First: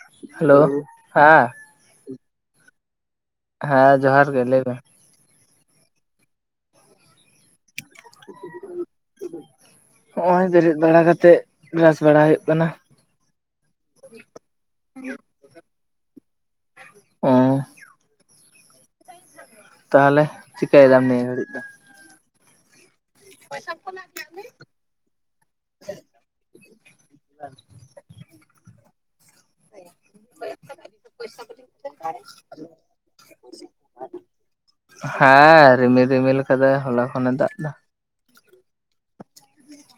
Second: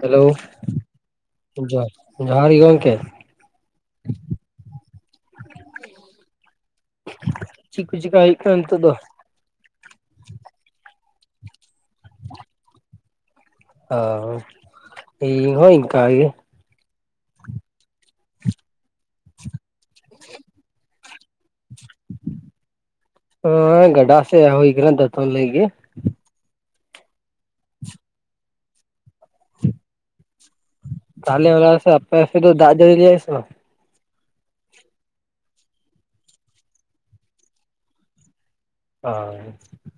Hello ᱦᱮᱸ ᱡᱚᱦᱚᱨ ᱡᱚᱦᱟᱨ ᱜᱮ ᱜᱚᱢᱠᱮ ᱦᱮᱸ ᱡᱚᱦᱟᱨ ᱜᱮ ᱞᱟᱹᱭ ᱵᱮᱱ ᱪᱮᱫ ᱠᱚ ᱪᱮᱠᱟᱭ ᱦᱩᱭᱩᱜ ᱠᱟᱱᱟ ᱱᱤᱛᱳᱜ ᱫᱚ ᱦᱚᱸᱜᱼᱚᱭ ᱵᱮᱨᱮᱫ ᱵᱟᱲᱟ ᱠᱟᱛᱮᱜ ᱵᱮᱨᱟᱥ ᱵᱟᱲᱟ ᱦᱳᱭᱳᱜ ᱠᱟᱱᱟ ᱚ ᱤᱧ ᱦᱚᱸ ᱤᱱᱠᱟᱹ ᱜᱮ ᱚ [unintelligible] ᱛᱟᱦᱞᱮ ᱪᱤᱠᱟᱹᱭ ᱫᱟᱢ ᱱᱤᱭᱟᱹ ᱜᱷᱟᱹᱲᱤᱡ ᱫᱚ [unintelligible] ᱜᱟᱰᱟ ᱥᱮ ᱦᱮᱡ ᱦᱳᱭ ᱟᱠᱟᱱᱟ ᱫᱟᱸᱛᱟᱱ ᱞᱟᱹᱜᱤᱫ [inaudible] ᱛᱟᱦᱞᱮ ᱟᱯᱮ ᱥᱮᱫ ᱫᱚ ᱫᱟᱜ ᱡᱟᱹᱲᱤ ᱞᱮᱜᱟᱭ ᱥᱮ ᱵᱟᱝ ᱦᱮᱸ ᱨᱤᱢᱤᱞ ᱨᱤᱢᱤᱞ ᱟᱠᱟᱫᱟ ᱦᱚᱞᱟ ᱠᱷᱚᱱᱮ ᱫᱟᱜ ᱮᱫᱟ [unintelligible]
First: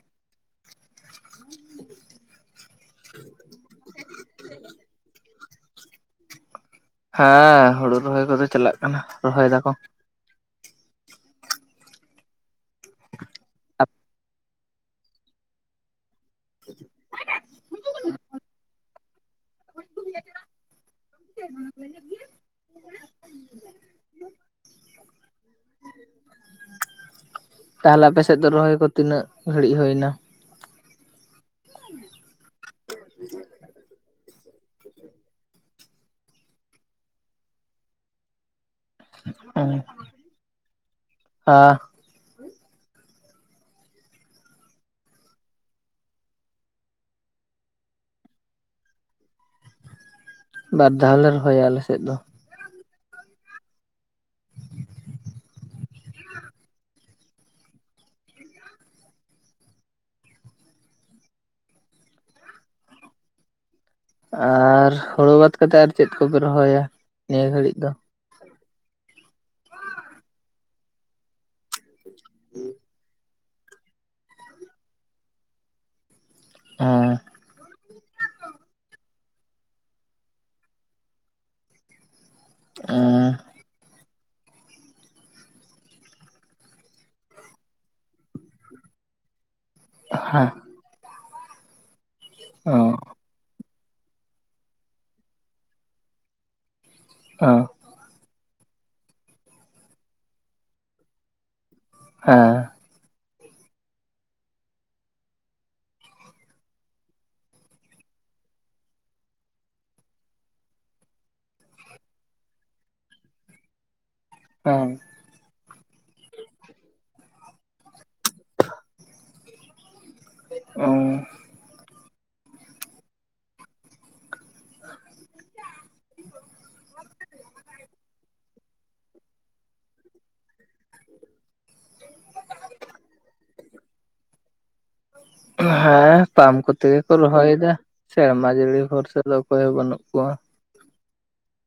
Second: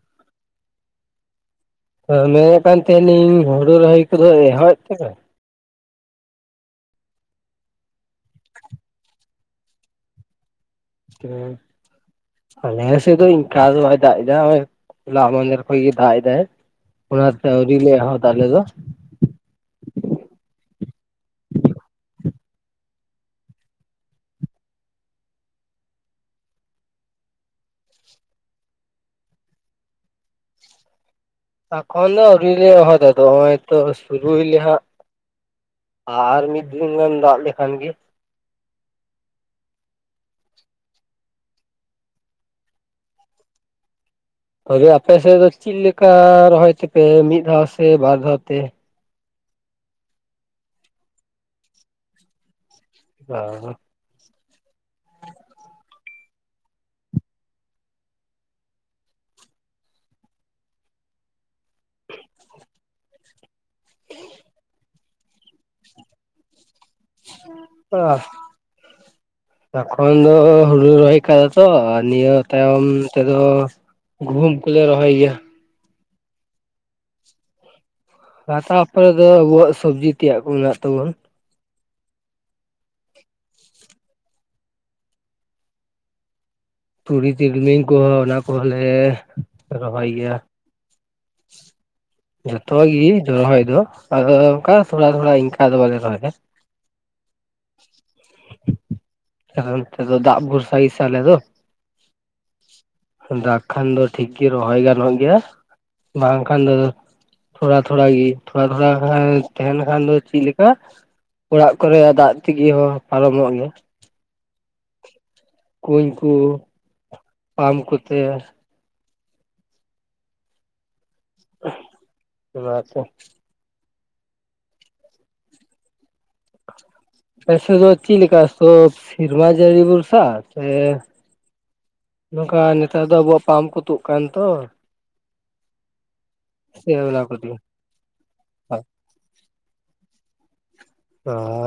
ᱢᱮᱱ ᱠᱟᱱ ᱛᱟᱦᱮᱫ ᱞᱤᱧ ᱦᱩᱲᱩ ᱨᱚᱦᱚᱭ ᱠᱚᱫᱚ ᱮᱦᱚᱵᱮ ᱮᱱᱛᱮᱯᱮ ᱦᱟᱸ ᱦᱳᱲᱳ ᱨᱚᱦᱚᱭ ᱠᱚ ᱫᱚ ᱪᱟᱞᱟᱜ ᱠᱟᱱᱟ ᱨᱚᱦᱚᱭ ᱫᱟ ᱠᱚ [unintelligible] ᱟᱞᱮ ᱥᱮ ᱫᱚ ᱤᱱᱠᱟ ᱫᱚ ᱵᱟᱭ ᱫᱟᱜ ᱮᱫᱟ ᱦᱚᱭ ᱦᱚᱸ ᱞᱟ ᱢᱟᱫᱷᱮᱨ ᱠᱷᱚᱡ ᱜᱮ ᱫᱟᱜ ᱮᱫᱟᱭ ᱚᱱᱟ ᱛᱮ ᱟᱹᱣᱨᱤ ᱞᱮ ᱮᱦᱚᱫᱟ ᱟᱞᱮ ᱫᱚ [unintelligible] ᱛᱟᱦᱞᱮ ᱟᱯᱮ ᱥᱮᱫ ᱫᱚ ᱨᱚᱦᱚᱭ ᱠᱚ ᱛᱤᱱᱟᱹᱜ ᱜᱷᱟᱹᱲᱤᱡ ᱦᱳᱭ-ᱱᱟ ᱮᱠᱷᱚᱱ ᱫᱚ ᱟᱹᱣᱨᱤ ᱞᱮ ᱮᱦᱚᱵᱟ ᱱᱚᱜ-ᱚᱭ ᱛᱚ ᱥᱩᱨᱩᱭ ᱟᱞᱮ ᱦᱟᱸᱜ ᱟᱨ ᱢᱤᱫ ᱫᱤᱱ ᱜᱟᱱ ᱫᱟᱜ ᱞᱮᱠᱷᱟᱱ ᱜᱮᱼᱼ [unintelligible] ᱦᱭ ᱟᱯᱮ ᱥᱮᱫ ᱫᱚ ᱪᱮᱫ ᱞᱮᱠᱟ ᱨᱚᱦᱚᱭ ᱛᱮ ᱯᱮ ᱢᱤᱫ ᱫᱷᱟᱣ ᱥᱮ ᱵᱟᱨ ᱫᱷᱟᱣ ᱛᱮ ᱵᱟᱨ ᱫᱷᱟᱣ ᱞᱮ ᱨᱚᱦᱚᱭ-ᱟ ᱟᱞᱮ ᱥᱮᱫ ᱫᱚ [inaudible] [inaudible] ᱟᱨ ᱦᱳᱲᱳ ᱵᱟᱫ ᱠᱟᱛᱮᱫ ᱟᱨ ᱪᱮᱫ ᱠᱚ ᱯᱮ ᱨᱚᱦᱚᱭ-ᱟ ᱱᱤᱭᱟᱹ ᱜᱷᱟᱹᱲᱤᱡ ᱫᱚ [unintelligible] ᱼᱼ ᱮᱠᱷᱚᱱ ᱫᱚ ᱦᱳᱲᱳ ᱞᱮ ᱨᱚᱦᱚᱭ ᱟᱠᱟᱫᱟ ᱛᱚ ᱱᱤᱭᱟᱹ ᱛᱟᱭᱚᱢ ᱛᱮ ᱫᱚᱼᱼ ᱜᱩᱦᱩᱢ ᱠᱚ ᱞᱮ ᱨᱚᱦᱚᱭ ᱜᱮᱭ-ᱟ᱾ [unintelligible] ᱼᱼ [unintelligible] ᱯᱚᱨᱮ ᱫᱚ ᱟᱵᱚᱣᱟᱜ ᱥᱚᱵᱽᱡᱤ ᱛᱮᱭᱟᱜ ᱠᱚ ᱢᱮᱱᱟᱜ ᱛᱟᱵᱚᱱᱼᱼ [unintelligible] ᱼᱼ ᱛᱩᱲᱤ ᱛᱤᱞᱢᱤᱧ ᱠᱚ ᱦᱚᱸ ᱚᱱᱟ ᱠᱚ ᱦᱚᱸ ᱞᱮ ᱨᱚᱦᱚᱭ ᱜᱮᱭ-ᱟ᱾ [unintelligible] ᱡᱷᱚᱛᱚᱣᱟᱜ ᱜᱮ᱾ ᱨᱚᱦᱚᱭ ᱫᱚ ᱟᱫᱚ ᱚᱝᱠᱟ ᱛᱷᱚᱲᱟ ᱛᱷᱚᱲᱟ ᱤᱱᱠᱟᱹ ᱫᱚ ᱵᱟᱞᱮ ᱨᱚᱦᱚᱭ ᱮᱫᱟᱼᱼ ᱚᱼᱼ [unintelligible] ᱫᱟᱜ ᱵᱚᱨᱥᱟ ᱜᱮ ᱥᱮ ᱟᱞᱮ ᱫᱚᱼᱼ ᱦᱮᱸ᱾ ᱫᱟᱜ ᱠᱷᱟᱱ ᱫᱚ ᱴᱷᱤᱠ ᱜᱮ ᱨᱚᱦᱚᱭ ᱜᱟᱱᱚᱜ ᱜᱮᱭᱼᱟ ᱵᱟᱝ ᱠᱷᱟᱱ ᱫᱚᱼᱼ ᱛᱷᱚᱲᱟ ᱛᱷᱚᱲᱟ ᱜᱤ ᱛᱷᱚᱲᱟ ᱛᱷᱚᱲᱟ ᱛᱟᱦᱮᱱ ᱠᱷᱟᱱ ᱫᱚ ᱪᱤᱫ ᱞᱮᱠᱟᱼᱼ ᱚᱲᱟᱜ ᱠᱚ ᱨᱮᱭᱟ-ᱜ ᱫᱟᱜ ᱛᱮ ᱜᱮ ᱦᱚᱸ ᱯᱟᱨᱚᱢᱚᱜ ᱜᱮᱭᱟᱼᱼ ᱦᱮᱸ᱾ ᱠᱩᱸᱧ ᱠᱚ [unintelligible] ᱯᱟᱢ ᱠᱚ ᱛᱮᱼᱼ ᱚᱼᱼ [unintelligible] ᱚᱱᱟᱛᱮᱼᱼ ᱟᱯᱮ ᱥᱮᱫ ᱫᱚ ᱪᱤᱫ ᱞᱮᱠᱟ [unintelligible] ᱥᱤᱨᱢᱟ ᱡᱟᱹᱲᱤ ᱵᱚᱨᱥᱟ ᱥᱮᱼᱼ ᱱᱚᱝᱠᱟ ᱱᱮᱛᱟᱨ ᱫᱚ ᱟᱵᱚᱣᱟᱜ ᱯᱟᱢ ᱠᱚ ᱛᱩᱫ ᱟᱠᱟᱱᱟ ᱛᱚᱼᱼ ᱦᱮᱸ ᱯᱟᱢ ᱠᱚᱛᱮ ᱥᱮ ᱜᱮᱠᱚ ᱚᱱᱟ ᱨᱚᱦᱚᱭ ᱠᱚᱛᱮ ᱮᱫᱟ᱾ ᱥᱮᱨᱢᱟ ᱡᱟᱹᱲᱤ ᱵᱷᱚᱨᱥᱟ ᱫᱚ ᱚᱠᱚᱭ ᱦᱚᱸ ᱵᱟᱹᱱᱩᱜ ᱠᱚᱣᱟ᱾ [unintelligible] ᱼᱼ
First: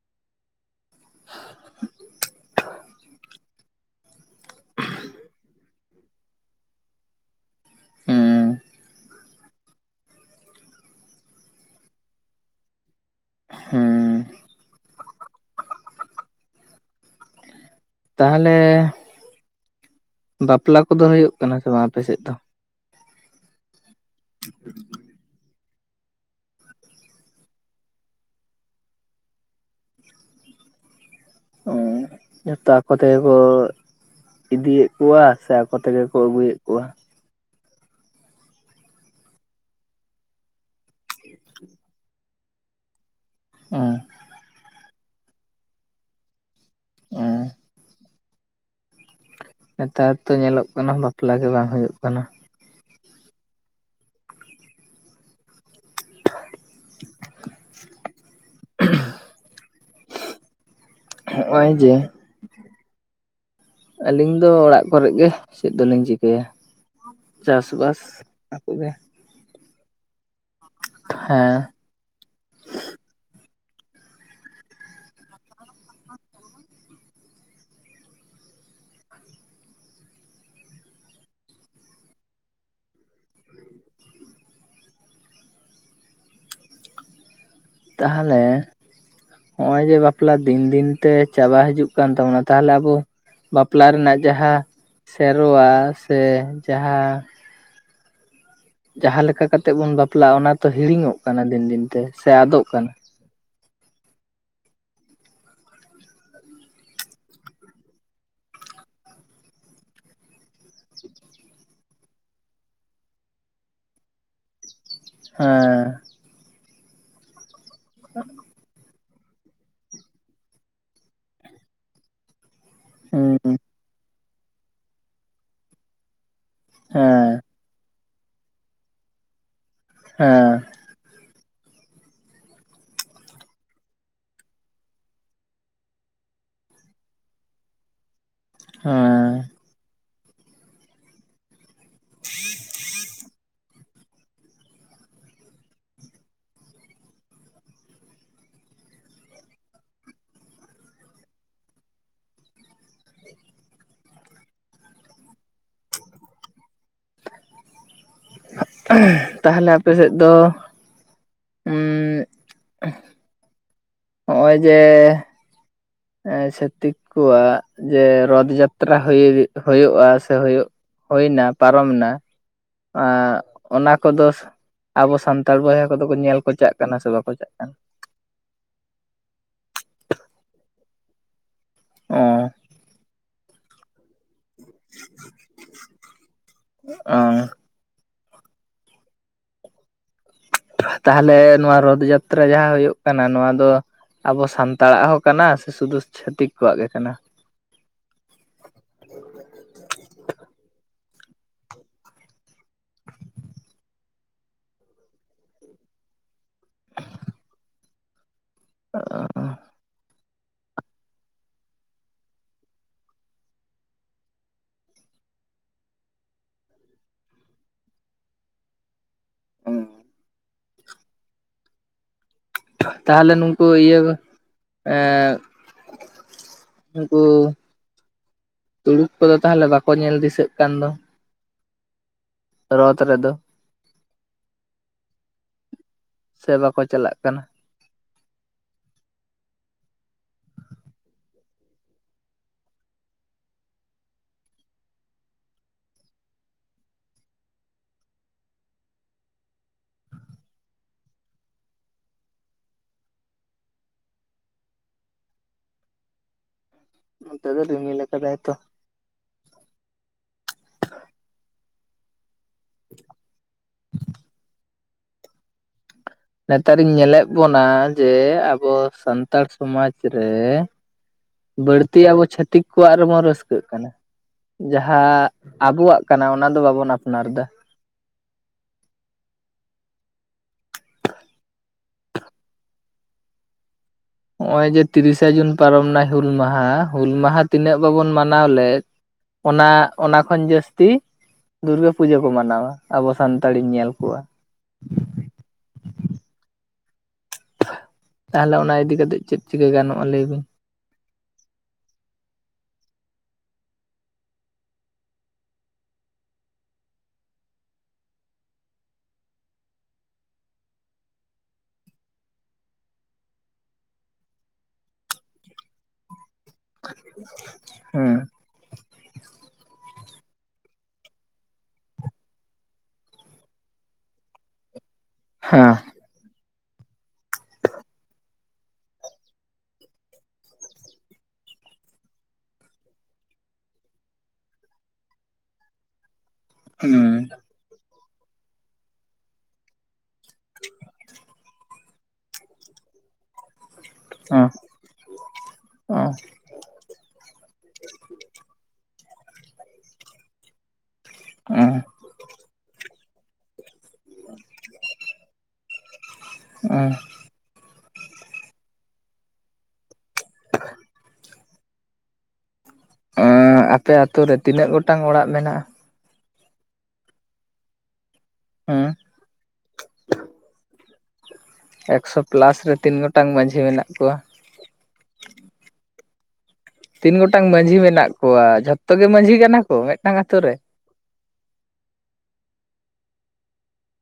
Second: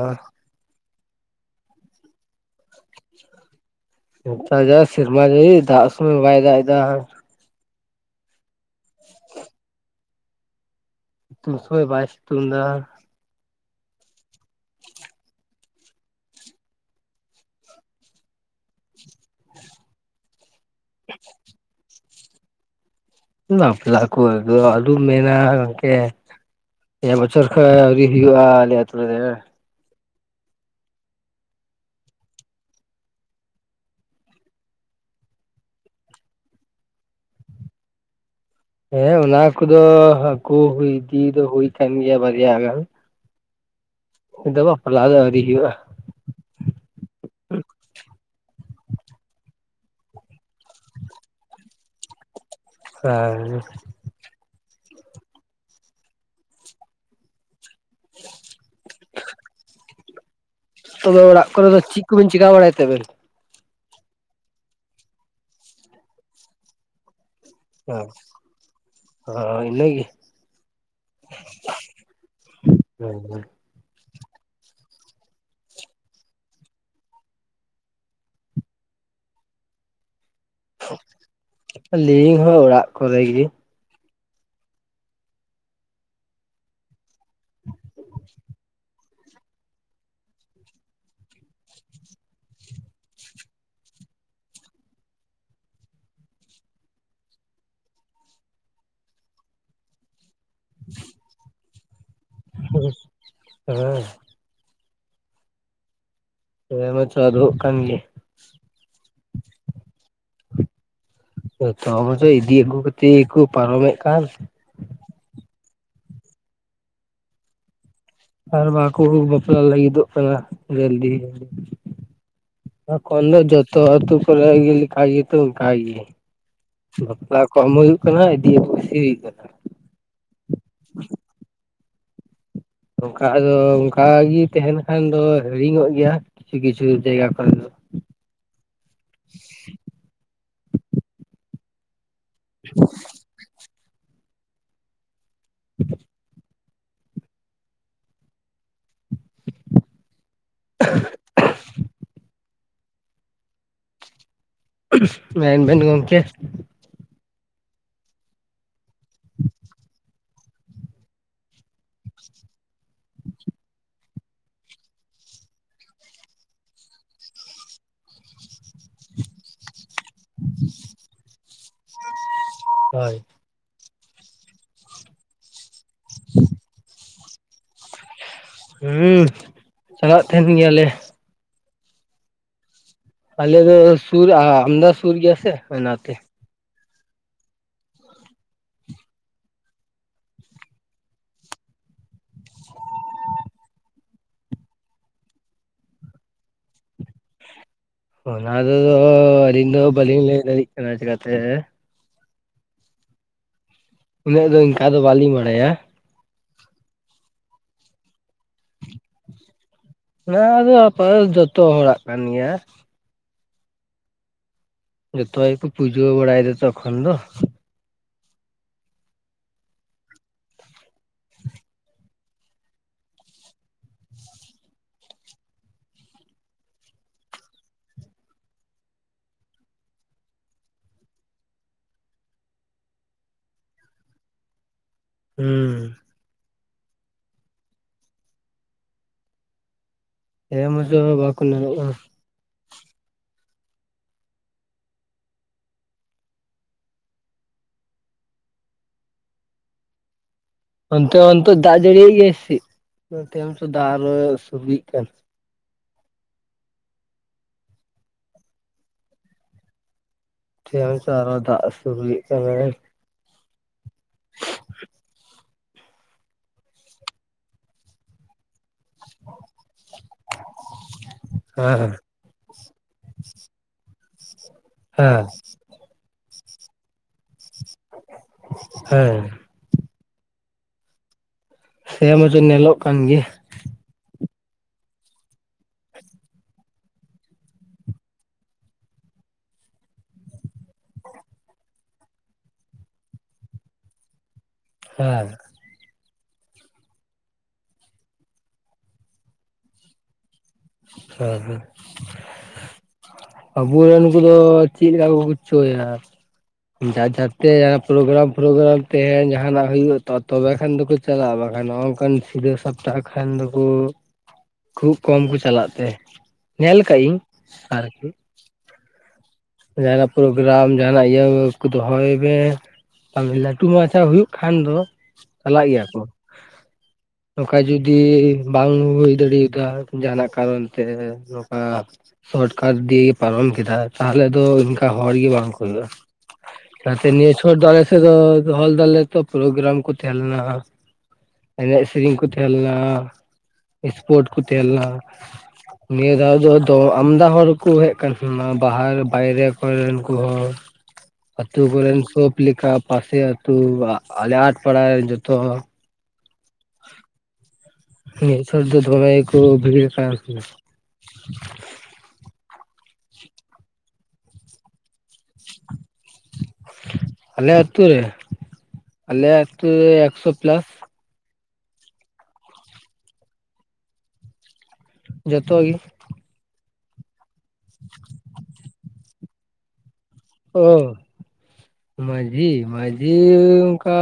ᱱᱮᱛᱟᱨ ᱡᱟ ᱥᱮᱨᱢᱟ ᱡᱟᱲᱤ ᱫᱟᱜ ᱥᱚᱢᱚᱭ ᱵᱟᱭ ᱫᱟᱜ ᱮᱫᱟᱼᱼ ᱦᱮᱸ᱾ ᱥᱤᱛᱩᱝ ᱥᱚᱢᱚᱭ ᱵᱟᱭ ᱥᱤᱛᱩᱝ ᱮᱫᱟᱼᱼ ᱦᱮᱸ᱾ [unintelligible] ᱼᱼ ᱛᱟᱦᱟᱞᱮ [unintelligible] ᱵᱟᱯᱞᱟ ᱠᱚᱫᱚ ᱦᱩᱭᱩᱜ ᱠᱟᱱᱟ ᱥᱮ ᱵᱟᱝ ᱟᱯᱮ ᱥᱮᱫ ᱫᱚ? ᱵᱟᱯᱞᱟ ᱠᱚ [unintelligible] ᱼᱼ ᱢᱮᱱᱟ ᱜᱚᱝᱠᱮ ᱯᱮ ᱵᱚᱪᱷᱚᱨ ᱠᱷᱚᱱ ᱟᱹᱣᱨᱤ ᱦᱩᱭᱩᱜ-ᱟ ᱟᱞᱮ ᱟᱛᱩ ᱨᱮᱼᱼ [unintelligible] ᱡᱷᱚᱛᱚ ᱟᱠᱚ ᱛᱮᱜᱮ ᱠᱚᱼᱼ ᱤᱫᱤᱭᱮᱫ ᱠᱚᱣᱟ ᱥᱮ ᱟᱠᱚ ᱛᱮᱜᱮ ᱠᱚ ᱟᱹᱜᱩᱭᱮᱫ ᱠᱚᱣᱟ? ᱦᱮᱸ ᱚᱱᱟ ᱠᱚᱫᱚ [unintelligible] ᱤᱫᱤ ᱫᱚ ᱦᱩᱭ ᱟᱠᱟᱱ ᱜᱮᱭᱼᱟ ᱵᱟᱨᱭᱼᱟ ᱜᱟᱱᱼᱼ [unintelligible] ᱼᱼ ᱟᱫᱚ ᱵᱟᱯᱞᱟ ᱫᱚ ᱟᱹᱣᱨᱤ ᱦᱩᱭᱩᱜᱼᱟ᱾ [unintelligible] ᱼᱼ ᱱᱮᱛᱟᱨ ᱫᱚ ᱧᱮᱞᱚᱜ ᱠᱟᱱᱟ ᱵᱟᱯᱞᱟ ᱜᱮ ᱵᱟᱝ ᱦᱩᱭᱩᱜ ᱠᱟᱱᱟ᱾ [unintelligible] ᱦᱮᱸ [unintelligible] ᱼᱼ [unintelligible] ᱼᱼ ᱛᱚᱵᱮ ᱚᱲᱟᱜ ᱠᱚᱨᱮ ᱱᱚᱜᱼᱚᱭ ᱫᱚ ᱡᱮ ᱪᱮᱫ ᱠᱚᱵᱮᱱ ᱪᱤᱠᱟ ᱵᱟᱲᱟᱭ ᱛᱮᱵᱮᱱ? ᱟᱹᱞᱤᱧ ᱫᱚ ᱚᱲᱟᱜ ᱠᱚᱨᱮᱜ ᱜᱮ ᱪᱮᱫ ᱫᱚᱞᱤᱧ ᱪᱤᱠᱟᱹᱭᱟᱼᱼ ᱪᱟᱥ ᱵᱟᱥ ᱚᱱᱟ ᱠᱚ ᱜᱮ᱾ ᱦᱳᱭ ᱤᱱᱟᱹ ᱜᱮ᱿ ᱦᱮᱸ᱾ [unintelligible] ᱼᱼ [unintelligible] ᱟᱹᱞᱤᱧ ᱦᱚᱸ ᱚᱲᱟᱜ ᱠᱚᱨᱮ ᱜᱮᱼᱼ ᱛᱟᱦᱚᱞᱮ [unintelligible] ᱼᱼ ᱦᱚᱜ ᱚᱸᱭ ᱡᱮ ᱵᱟᱯᱞᱟ ᱫᱤᱱ ᱫᱤᱱ ᱛᱮ ᱪᱟᱵᱟ ᱦᱤᱡᱩᱜ ᱠᱟᱱ ᱛᱟᱵᱚᱱᱟ, ᱛᱟᱦᱟᱞᱮ ᱟᱵᱚ ᱵᱟᱯᱞᱟ ᱨᱮᱱᱟᱜ ᱡᱟᱦᱟᱸ ᱥᱮᱨᱣᱟ ᱥᱮ ᱡᱟᱦᱟᱸ ᱡᱟᱦᱟᱸ ᱞᱮᱠᱟ ᱠᱟᱛᱮᱜ ᱵᱩᱱ ᱵᱟᱯᱞᱟᱜ-ᱟ ᱚᱱᱟ ᱛᱚ ᱦᱤᱲᱤᱧᱚᱜ ᱠᱟᱱᱟ ᱫᱤᱱ ᱫᱤᱱ ᱛᱮ᱾ ᱥᱮ ᱟᱫᱚᱜ ᱠᱟᱱᱟ [unintelligible] ᱛᱚᱵᱮ ᱢᱟ ᱪᱟ ᱫᱳᱜ ᱠᱟᱱ ᱜᱮ᱾ [unintelligible] ᱮᱛᱚ ᱢᱟᱪᱮ ᱤᱫᱤ ᱭᱮᱜ ᱠᱚ ᱠᱷᱟᱹᱛᱤᱨ ᱠᱚ ᱯᱟᱨᱚᱢᱮᱫ ᱠᱟᱱ᱾ ᱦᱮᱸ᱾ ᱟᱨ ᱵᱟᱠᱚ ᱵᱟᱯᱞᱟ ᱞᱟᱹᱜᱤᱫᱚᱜ ᱠᱟᱱᱟ ᱡᱟᱞᱫᱤ ᱟᱠᱷᱚᱱ ᱫᱚ ᱦᱩᱸ ᱡᱚᱛᱚ ᱟᱹᱛᱩ ᱠᱚᱨᱮ ᱜᱮ ᱠᱷᱟᱭ ᱜᱮᱛᱚ ᱠᱷᱟᱭ ᱜᱮ᱾ ᱦᱮᱸ ᱵᱟᱯᱞᱟ ᱠᱚᱢ ᱦᱩᱭᱩᱜ ᱠᱟᱱᱟ ᱤᱫᱤ ᱟᱹᱜᱩ ᱵᱮᱥᱤ ᱦᱩᱭᱩᱜ ᱠᱟᱱᱟ᱾ ᱦᱮᱸ᱾ ᱚᱱᱠᱟ ᱟᱫᱚ ᱚᱱᱠᱟᱜᱤ ᱛᱟᱦᱮᱱ ᱠᱷᱟᱱ ᱫᱚ ᱦᱤᱲᱤᱧᱚᱜ ᱜᱮᱭᱟ ᱠᱤᱪᱷᱩ ᱠᱤᱪᱷᱩ ᱡᱟᱭᱜᱟ ᱠᱚᱨᱮ ᱫᱚ᱾ ᱦᱮᱸᱻ [unintelligible] [unintelligible] [unintelligible] ᱢᱮᱱ ᱵᱮᱱ ᱜᱚᱝᱠᱮ ᱛᱟᱦᱟᱞᱮ ᱟᱯᱮ ᱥᱮᱫ ᱫᱚ ᱦᱚᱜ-ᱚᱸᱭ ᱡᱮ ᱪᱷᱟᱹᱛᱤᱠ ᱠᱚᱣᱟᱜ ᱡᱮ ᱨᱚᱛ ᱡᱟᱛ ᱛᱨᱟ ᱦᱩᱭᱩᱜ ᱦᱩᱭᱩᱜ-ᱟ ᱥᱮ ᱦᱩᱭᱱᱟ ᱯᱟᱨᱚᱢᱱᱟ ᱦᱳᱭ ᱮᱸᱜ ᱚᱱᱟ ᱠᱚᱫᱚ ᱟᱵᱚ ᱥᱟᱱᱛᱟᱲ ᱵᱚᱭᱦᱟ ᱠᱚᱫᱚ ᱠᱚ ᱧᱮᱞ ᱠᱚ ᱪᱟᱜ ᱠᱟᱱᱟ ᱥᱮ ᱵᱟᱠᱚ ᱪᱟᱜ ᱠᱟᱱᱟ? ᱦᱩᱸ ᱪᱟᱞᱟᱜ ᱛᱟᱦᱮᱱ ᱜᱮᱭᱟᱞᱮ᱾ ᱚᱸ᱾ ᱟᱞᱮ ᱫᱚ ᱥᱩᱨ ᱟᱢᱫᱚ ᱥᱩᱨ ᱜᱮᱭᱟ ᱥᱮ ᱚᱱᱟᱛᱮ᱾ ᱚ᱾ ᱛᱟᱦᱚᱞᱮ ᱱᱚᱣᱟ ᱨᱚᱫᱽ ᱡᱟᱛᱨᱟ ᱡᱟᱦᱟᱸ ᱦᱩᱭᱩᱜ ᱠᱟᱱᱟ ᱱᱚᱶᱟ ᱫᱚ ᱟᱵᱚ ᱥᱟᱱᱛᱟᱲᱟᱜ ᱦᱚᱸ ᱠᱟᱱᱟ ᱥᱮ ᱥᱩᱫᱩ ᱪᱷᱟᱹᱛᱤᱠ ᱠᱚᱣᱟᱜ ᱜᱮ ᱠᱟᱱᱟ? ᱚᱱᱟ ᱨᱮ ᱫᱚ ᱟᱹᱞᱤᱧ ᱫᱚ ᱵᱟᱹᱞᱤᱧ ᱞᱟᱹᱭ ᱫᱟᱲᱤᱜ ᱠᱟᱱᱟ ᱪᱮᱠᱟ ᱛᱮ? ᱩᱱᱟᱹᱜ ᱫᱚ ᱤᱱᱠᱟ ᱫᱚ ᱵᱟᱞᱤᱧ ᱵᱟᱲᱟᱭᱟ᱾ ᱟᱹᱜ ᱟᱸᱻ᱾ ᱚᱱᱟ ᱟᱫᱚ ᱟᱯᱱᱟᱨ ᱡᱚᱛᱚ ᱦᱚᱲᱟᱜ ᱠᱟᱱ ᱜᱮᱭᱟ᱾ ᱡᱚᱛᱚ ᱜᱮᱠᱚ ᱯᱩᱡᱟᱹ ᱵᱟᱲᱟᱭ ᱫᱟ ᱛᱚᱠᱷᱚᱱ ᱫᱚ᱾ ᱛᱟᱦᱚᱞᱮ ᱱᱩᱝᱠᱩ ᱤᱭᱟᱹ ᱮᱸᱜᱼᱼ ᱩᱱᱠᱩ ᱛᱩᱲᱩᱠ ᱠᱩᱫᱚ ᱛᱟᱦᱚᱞᱮ ᱵᱟᱠᱚ ᱧᱮᱞ ᱫᱤᱥᱟᱹᱜ ᱠᱟᱱ ᱫᱚ? ᱨᱚᱛ ᱨᱮᱫᱚ? ᱦᱩᱸ ᱥᱮ ᱵᱟᱠᱚ ᱪᱟᱞᱟᱜ ᱠᱟᱱᱟ? ᱦᱮᱢ ᱫᱚ ᱵᱟᱠᱚ ᱱᱟᱨᱚᱜ-ᱟ᱾ ᱚᱱᱛᱮ ᱚᱱᱛᱮ ᱫᱟᱜ ᱡᱟᱹᱲᱤ ᱭᱮᱜ ᱜᱮᱭᱟᱭ ᱥᱮ? ᱥᱤᱜ ᱱᱚᱛᱮ ᱢᱟᱛᱚ ᱫᱟᱜ ᱚᱨᱚᱭ ᱥᱟᱹᱨᱫᱤ ᱭᱮᱜ ᱠᱟᱱ᱾ ᱱᱚᱛᱮ ᱫᱚ ᱨᱤᱢᱤᱞ‌ ᱠᱟᱫᱟᱭ ᱛᱚ᱾ ᱛᱮ ‌ᱢᱟᱛᱚ ᱟᱨᱚ ᱫᱟᱜ ᱥᱩᱨᱩᱭᱮᱜ ᱠᱟᱱᱟᱭ᱾ ᱱᱮᱛᱟᱨᱤᱧ ᱧᱮᱞᱮᱜ ᱵᱚᱱᱟ ᱡᱮ ᱟᱵᱚᱼᱼ ᱥᱟᱱᱛᱟᱲ ᱥᱩᱢᱟᱪ ᱨᱮ ᱦᱮᱸ ᱵᱟᱹᱲᱛᱤ ᱟᱵᱚ ᱪᱷᱟᱹᱛᱤᱠᱼᱼ ᱠᱩᱣᱟᱜ ᱨᱮᱵᱚᱱ ᱨᱟᱹᱥᱠᱟᱹᱜ ᱠᱟᱱᱟ, ᱦᱮᱸ ᱡᱟᱦᱟᱸ ᱟᱵᱚᱣᱟᱜ ᱠᱟᱱᱟ ᱚᱱᱟ ᱫᱚ ᱵᱟᱵᱚᱱ ᱟᱯᱱᱟᱨ ᱮᱫᱟ ᱦᱮᱸ᱾ ᱪᱷᱮ ᱢᱟᱡᱮ ᱱᱮᱞᱚᱜ ᱠᱟᱱ ᱜᱮᱭᱟ᱾ ᱱᱚᱜ-ᱚᱭ ᱡᱮ ᱛᱤᱨᱤᱥᱟ ᱡᱩᱱ ᱯᱟᱨᱚᱢ ᱱᱟᱭ ᱦᱩᱞ ᱢᱟᱦᱟᱸ, ᱦᱩᱞ ᱢᱟᱦᱟᱸ ᱛᱤᱱᱟᱹᱜ ᱵᱟᱹᱵᱩᱱ ᱢᱟᱱᱟᱣ ᱞᱮᱫ, ᱼᱼ ᱚᱱᱟ ᱚᱱᱟ ᱠᱷᱚᱱ ᱡᱟᱹᱥᱛᱤᱼᱼ ᱫᱩᱨᱜᱟᱹ ᱯᱩᱡᱟᱹ ᱠᱚ ᱢᱟᱱᱟᱶᱟ ᱟᱵᱚ ᱥᱟᱱᱛᱟᱲᱤᱧ ᱧᱮᱞ ᱠᱚᱣᱟ᱾ ᱦᱮᱸ᱾ ᱛᱟᱦᱚᱞᱮ ᱚᱱᱟ ᱤᱫᱤ ᱠᱟᱛᱮᱫ ᱪᱮᱫ ᱪᱤᱠᱟᱹ ᱜᱟᱱᱚᱜ-ᱟ ᱞᱟᱹᱭ ᱵᱤᱱ? [unintelligible] ᱟᱵᱚ ᱨᱮᱱ ᱠᱩᱫᱚ ᱪᱤᱜ ᱞᱮᱠᱟ ᱠᱚ ᱠᱩ ᱪᱚᱭᱟ᱾ ᱡᱟ ᱡᱟᱛᱮ ᱡᱟᱦᱟᱸ ᱯᱨᱳᱜᱽᱨᱟᱢ ᱯᱨᱳᱜᱽᱨᱟᱢ ᱛᱮ ᱡᱟᱦᱟᱸ ᱱᱟᱜ ᱦᱩᱭᱩᱜ ᱛᱚ ᱛᱚᱵᱮ ᱠᱷᱟᱱ ᱫᱚ ᱠᱩ ᱪᱟᱞᱟᱜ-ᱟ ᱵᱟᱠᱷᱟᱱ ᱱᱚᱜ-ᱚ ᱱᱚᱠᱟᱱ ᱥᱤᱫᱷᱟᱹ ᱥᱟᱯᱴᱟᱦ ᱠᱷᱟᱱ ᱫᱚ ᱠᱩ ᱠᱷᱩᱵ ᱠᱚᱢ ᱠᱚ ᱪᱟᱞᱟᱜ ᱛᱮ ᱧᱮᱞ ᱠᱟᱜ ᱤᱧ ᱟᱨ ᱠᱤ᱾ ᱦᱮᱸ ᱡᱟᱦᱟᱸ ᱱᱟᱜ ᱯᱨᱳᱜᱽᱨᱟᱢ ᱡᱟᱦᱟᱸ ᱱᱟᱜ ᱤᱭᱟᱹ ᱠᱩ ᱫᱚᱦᱚᱭ ᱢᱮ ᱛᱚ ᱢᱮᱞᱟ‌ ᱞᱟᱹᱴᱩ ᱢᱟᱪᱷᱟ ᱦᱩᱭᱩᱜ ᱠᱷᱟᱱ ᱫᱚ ᱪᱟᱞᱟᱜ ᱦᱮᱸ ᱜᱮᱭᱟ ᱠᱚ᱾ ᱱᱚᱝᱠᱟ ᱡᱩᱫᱤ ᱵᱟᱝ ᱦᱩᱭ ᱫᱟᱲᱤᱭ ᱫᱟ ᱡᱟᱦᱟᱸ ᱱᱟᱜ ᱠᱟᱨᱚᱱ ᱛᱮ᱾ ᱱᱚᱝᱠᱟ ᱥᱚᱴᱠᱟᱴ ᱫᱤᱭ ᱯᱟᱨᱚᱢ ᱠᱮᱫᱟ ᱛᱟᱨ ᱯᱚᱨᱮ ᱫᱚ ᱤᱱᱠᱟ ᱦᱚᱲ ᱜᱤ ᱵᱟᱝ ᱦᱩᱭᱩᱜ-ᱟ, ᱡᱟᱛᱮ ᱱᱤᱭᱟᱹ ᱦᱩᱸ ᱪᱷᱚᱴ ᱫᱚ ᱟᱞᱮ ᱥᱮᱜ ᱫᱚ ᱫᱚᱦᱚ ᱫᱟᱞᱮ ᱛᱚ ᱯᱨᱳᱜᱽᱨᱟᱢ ᱠᱩ ᱛᱮᱦᱮᱸ ᱞᱮᱱᱟ᱾ ᱮᱱᱮᱡ ᱥᱮᱨᱮᱧ ᱠᱩ ᱛᱮᱦᱮᱸ ᱞᱮᱱᱟ ᱮᱥᱯᱳᱨᱴ ᱠᱚ ᱛᱮᱦᱮᱸ ᱞᱮᱱᱟ᱾ ᱱᱤᱭᱟᱹ ᱫᱷᱟᱣ ᱫᱚ ᱫᱚ ᱟᱢᱫᱟ ᱦᱚᱲ ᱠᱚ ᱦᱮᱡ ᱟᱠᱟᱱ ᱛᱮᱦᱮᱸᱱᱟ ᱵᱟᱦᱟᱨ ᱵᱟᱭᱨᱮ ᱠᱚᱨᱮᱱ ᱠᱩ ᱦᱚᱸ ᱟᱹᱛᱩ ᱠᱚᱨᱮᱱ ᱥᱳᱯ ᱞᱤᱠᱟ ᱯᱟᱥᱮ ᱟᱹᱛᱩ ᱣᱟᱜ ᱟᱞᱮ ᱟᱴ ᱯᱟᱲᱟ ᱨᱮᱱ ᱡᱚᱛᱚ ᱦᱚᱲ᱾ [unintelligible] ᱱᱤᱛ [unintelligible] ᱫᱚ ᱫᱚᱢᱮ ᱠᱩ ᱵᱷᱤᱲ ᱠᱟᱱ ᱛᱮᱦᱮᱱᱟ᱾ ᱟᱸ ᱟᱯᱮ ᱟᱛᱳ ᱨᱮ ᱛᱤᱱᱟᱹᱜ ᱜᱚᱴᱟᱝ ᱚᱲᱟᱜ ᱢᱮᱱᱟᱜ-ᱟ? ᱟᱞᱮ ᱟᱹᱛᱩ ᱨᱮ? [unintelligible] ᱟᱞᱮ ᱟᱹᱛᱩ ᱨᱮ ᱮᱠᱥᱚ ᱯᱞᱟᱥ᱾ ᱮᱠᱥᱚ ᱯᱞᱟᱥ ᱨᱮ ᱛᱤᱱ ᱜᱚᱴᱟᱝ ᱢᱟᱺᱡᱷᱤ ᱢᱮᱱᱟᱜ ᱠᱚᱣᱟ? ᱡᱚᱛᱚ ᱜᱤ᱾ ᱛᱤᱱ ᱜᱚᱴᱟᱝ ᱢᱟᱸᱡᱷᱤ ᱢᱮᱱᱟᱜ ᱠᱚᱣᱟ ᱡᱷᱚᱛᱚ ᱜᱮ ᱢᱟᱸᱡᱷᱤ ᱠᱟᱱᱟ ᱠᱚ ᱢᱤᱫ ᱴᱟᱝ ᱟᱛᱳ ᱨᱮ [unintelligible] ᱢᱟᱸᱡᱷᱤ ᱢᱟᱸᱡᱷᱤ ᱚᱱᱠᱟ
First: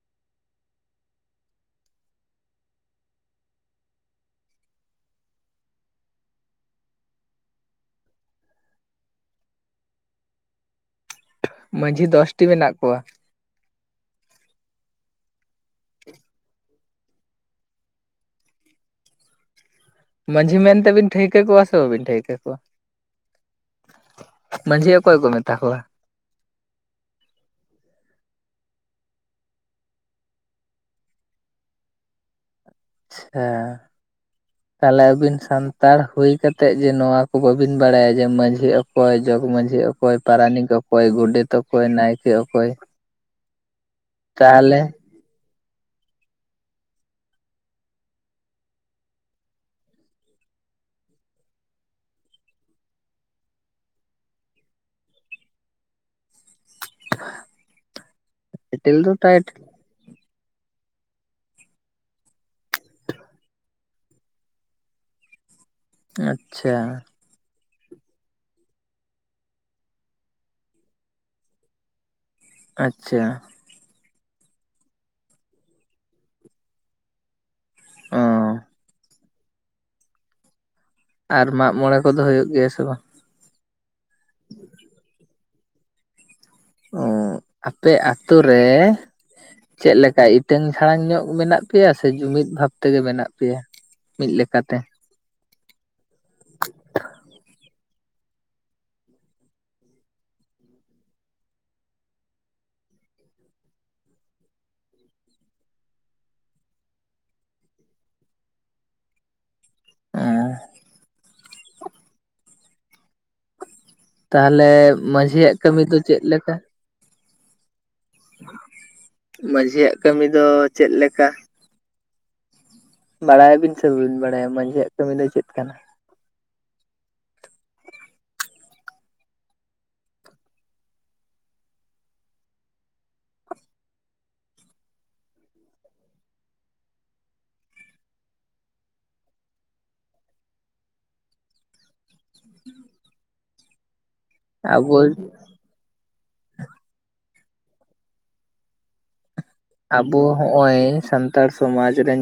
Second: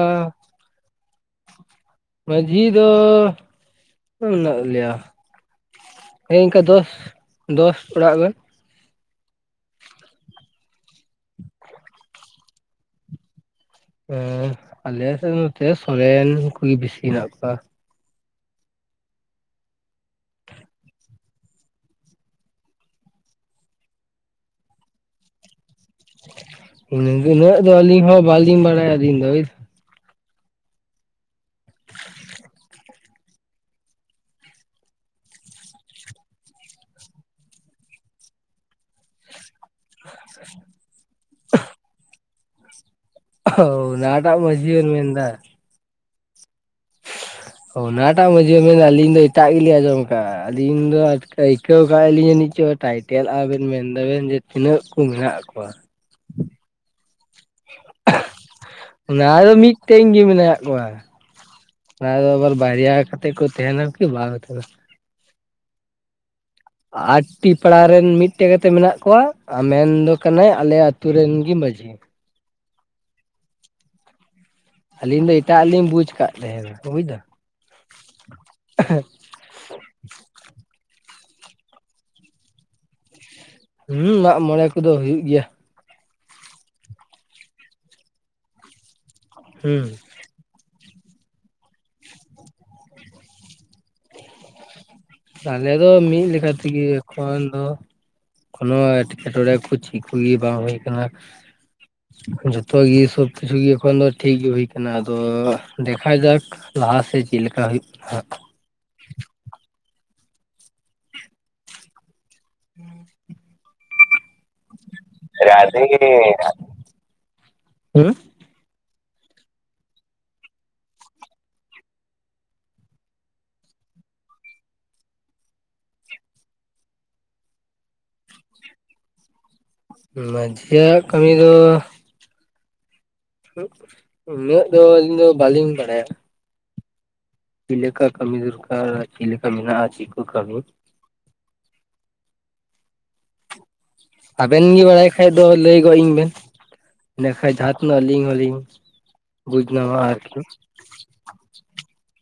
ᱢᱟᱸᱡᱷᱤ ᱫᱚ ᱛᱤᱱᱟᱹᱜ ᱢᱮᱱᱟᱜ ᱞᱮᱭᱟ ᱦᱮᱸ ᱤᱱᱠᱟᱹ ᱫᱚᱥ ᱫᱚᱥ ᱚᱲᱟᱜ ᱜᱮ ᱢᱟᱺᱡᱷᱤ ᱫᱚᱥᱴᱤ ᱢᱮᱱᱟᱜ ᱠᱚᱣᱟ ᱦᱮᱸ ᱟᱞᱮ ᱥᱮᱫ ᱱᱚᱛᱮ ᱥᱚᱨᱮᱱ ᱠᱚᱜᱮ ᱵᱮᱥᱤ ᱦᱮᱱᱟᱜ ᱠᱚᱣᱟ᱾ ᱢᱟᱺᱡᱷᱤ ᱢᱮᱱᱛᱮ ᱵᱤᱱ ᱴᱷᱟᱹᱣᱠᱟᱹ ᱠᱚᱣᱟ ᱥᱮ ᱵᱟᱵᱤᱱ ᱴᱷᱟᱹᱣᱠᱟᱹ ᱢᱟᱹᱡᱷᱤ ᱚᱠᱚᱭ ᱠᱚ ᱢᱮᱛᱟ ᱠᱚᱣᱟ? ᱩᱱᱟᱹᱜ ᱫᱚ ᱟᱹᱞᱤᱧ ᱦᱚᱸ ᱵᱟᱞᱤᱧ ᱵᱟᱲᱟᱭᱟ ᱟᱹᱞᱤᱧ ᱫᱚ [unintelligible] [unintelligible] [inaudible] ᱛᱟᱦᱚᱞᱮ ᱟᱵᱤᱱ ᱥᱟᱱᱛᱟᱲ ᱦᱩᱭ ᱠᱟᱛᱮᱜ ᱡᱮ ᱱᱚᱣᱟ ᱠᱚ ᱵᱟᱵᱤᱱ ᱵᱟᱲᱟᱭᱟ ᱡᱮ ᱢᱟᱸᱡᱷᱤ ᱚᱠᱚᱭ ᱡᱚᱜᱽ ᱢᱟᱸᱡᱷᱤ ᱚᱠᱚᱭ ᱚᱠᱚᱭ ᱯᱟᱨᱟᱱᱤᱠ ᱚᱠᱚᱭ ᱜᱚᱰᱮᱛ ᱚᱠᱚᱭ ᱱᱟᱭᱠᱮ ᱚᱠᱚᱭ [unintelligible] ᱚᱱᱟ ᱴᱟᱜ ᱢᱟᱸᱡᱷᱤ ᱵᱮᱱ ᱛᱟᱦᱚᱞᱮ ᱢᱮᱱ-ᱫᱟ ᱚᱱᱟᱴᱟᱜ ᱢᱟᱸᱡᱷᱤ [unintelligible] ᱟᱹᱞᱤᱧ ᱫᱚ ᱮᱴᱟᱜ ᱜᱮᱞᱤᱧ ᱟᱸᱡᱚᱢ ᱠᱟᱜᱼᱟ ᱟᱹᱞᱤᱧ ᱫᱚ ᱟᱹᱭᱠᱟᱹᱣ ᱟᱠᱟᱫ ᱞᱤᱧ ᱡᱟᱱᱤᱡ ᱪᱚ ᱴᱟᱭ ᱴᱮᱞ ᱟᱵᱮᱱ ᱢᱮᱱᱫᱟ ᱵᱮᱱ ᱡᱮ ᱛᱤᱱᱟᱹᱜ ᱠᱚ ᱢᱮᱱᱟᱜ ᱠᱚᱣᱟ ᱴᱟᱭᱴᱮᱞ ᱫᱚ ᱚᱱᱟᱫᱚ ᱴᱟᱭᱴᱮᱞ ᱢᱤᱫ ᱴᱮᱱ ᱜᱮ ᱢᱮᱱᱟᱜ ᱠᱚᱣᱟ᱾ ᱚᱱᱟ ᱫᱚ ᱟᱵᱟᱨ ᱵᱟᱨᱭᱟ ᱠᱟᱛᱮᱫ ᱠᱚ ᱛᱟᱦᱮᱱᱟ ᱠᱤ ᱵᱟᱠᱚ ᱛᱟᱦᱮᱱᱟ ᱾ ᱟᱪᱪᱷᱟ ᱢᱤᱴᱤᱡ ᱯᱟᱲᱟᱨᱮᱱ ᱢᱤᱫ ᱴᱟᱝ ᱠᱟᱛᱮ ᱜᱮ ᱢᱮᱱᱟᱜ ᱠᱚᱣᱟ ᱟᱨ ᱢᱮᱱ ᱫᱚ ᱠᱟᱱᱟᱭ ᱟᱞᱮ ᱟᱛᱳ ᱨᱮᱱ ᱜᱮ ᱢᱟᱺᱡᱷᱤ ᱟᱪᱪᱷᱟ ᱟᱹᱞᱤᱧ ᱫᱚ ᱮᱴᱟᱜᱼᱟ ᱞᱤᱧ ᱵᱩᱡᱽ ᱟᱠᱟᱫ ᱛᱟᱦᱮᱸᱱᱟ ᱵᱩᱡ ᱫᱟᱢ [inaudible] ᱚ ᱟᱨ ᱢᱟᱜ ᱢᱚᱬᱮ ᱠᱚᱫᱚ ᱦᱩᱭᱩᱜ ᱜᱮᱭᱟ ᱥᱮ ᱵᱟᱝ? ᱦᱩᱸ ᱢᱟᱜ ᱢᱚᱬᱮ ᱠᱚᱫᱚ ᱦᱩᱭᱩᱜ ᱜᱮᱭᱟ᱾ ᱚ ᱟᱯᱮ ᱟᱹᱛᱩ ᱨᱮ ᱦᱩᱸ ᱪᱮᱫ ᱞᱮᱠᱟ ᱦᱤᱴᱟᱹᱝ-ᱡᱟᱲᱟᱝ ᱧᱚᱜ ᱢᱮᱱᱟᱜ ᱯᱮᱭᱟ ᱥᱮ ᱡᱩᱢᱤᱫ ᱵᱷᱟᱵ ᱛᱮᱜᱮ ᱢᱮᱱᱟᱜ ᱯᱮᱭᱟ ᱢᱤᱫ ᱞᱮᱠᱟᱛᱮ ᱟᱞᱮ ᱫᱚ ᱢᱤᱫ ᱞᱮᱠᱟ ᱛᱮᱜᱮ ᱮᱠᱷᱚᱱ ᱫᱚ ᱱᱚᱣᱟ ᱮᱴᱠᱮᱴᱚᱬᱮ ᱠᱚ ᱪᱮᱫ ᱠᱚᱜᱮ ᱵᱟᱝ ᱦᱩᱭ ᱟᱠᱟᱱᱟ ᱡᱷᱚᱛᱚ ᱜᱮ ᱥᱚᱵ ᱠᱤᱪᱷᱩ ᱜᱮ ᱮᱠᱷᱚᱱ ᱫᱚ ᱴᱷᱤᱠ ᱜᱮ ᱦᱩᱭ ᱟᱠᱟᱱᱟ ᱟᱫᱚ ᱫᱮᱠᱷᱟ ᱡᱟᱠ ᱞᱟᱦᱟ ᱥᱮᱫ ᱪᱮᱫ ᱞᱮᱠᱟ ᱦᱩᱭᱩᱜ ᱠᱟᱱᱟ ᱦᱟᱜ ᱦᱩᱸ ᱪᱮᱫ ᱦᱚᱸ ᱵᱟᱝ ᱟᱸᱡᱚᱢᱚᱜ ᱠᱟᱱᱟ ᱾ ᱛᱟᱦᱚᱞᱮ ᱢᱟᱺᱡᱷᱤᱭᱟᱜ ᱠᱟᱹᱢᱤ ᱨᱟᱫᱷᱮ ᱫᱚ ᱪᱮᱫ ᱞᱮᱠᱟ? ᱦᱩᱸ ᱢᱟᱺᱡᱷᱤᱭᱟᱜ ᱠᱟᱹᱢᱤ ᱫᱚ ᱪᱮᱫ ᱞᱮᱠᱟ? ᱵᱟᱲᱟᱭ ᱟᱵᱤᱱ ᱥᱮ ᱵᱟᱹᱵᱤᱱ ᱵᱟᱲᱟᱭᱟ ᱢᱟᱺᱡᱷᱤᱭᱟᱜ ᱠᱟᱹᱢᱤ ᱫᱚ ᱪᱮᱫ ᱠᱟᱱᱟ ᱢᱟᱹᱡᱷᱤᱭᱟᱜ ᱠᱟᱹᱢᱤ ᱫᱚ ᱩᱱᱟᱹᱜ ᱫᱚ ᱟᱹᱞᱤᱧ ᱫᱚ ᱵᱟᱹᱞᱤᱧ ᱵᱟᱲᱟᱭᱟ ᱪᱮᱫ ᱞᱮᱠᱟ ᱠᱟᱹᱢᱤ ᱫᱚᱨᱠᱟᱨ ᱪᱮᱫ ᱞᱮᱠᱟ ᱢᱮᱱᱟᱜᱼᱟ ᱪᱮᱫ ᱠᱚ ᱠᱟᱹᱢᱤ ᱪᱮᱫ ᱦᱚᱸ ᱵᱟᱝ ᱟᱸᱡᱚᱢᱚᱜ ᱠᱟᱱᱟ ᱾ ᱟᱵᱮᱱ ᱜᱮ ᱵᱟᱲᱟᱭ ᱠᱷᱟᱡ ᱫᱚ ᱞᱟᱹᱭ ᱜᱚᱜ ᱟᱹᱧ ᱵᱮᱱ ᱮᱰᱮᱠᱷᱟᱱ ᱡᱟᱦᱟᱸ ᱛᱤᱱᱟᱹᱜ ᱟᱹᱞᱤᱧ ᱦᱚᱞᱤᱧ ᱵᱩᱡᱽ ᱧᱟᱢᱟ ᱟᱵᱚ ᱟᱨᱠᱤ ᱦᱚᱸᱜᱼᱚᱭ ᱥᱟᱱᱛᱟᱲ ᱥᱚᱢᱟᱡᱽ ᱨᱮᱱ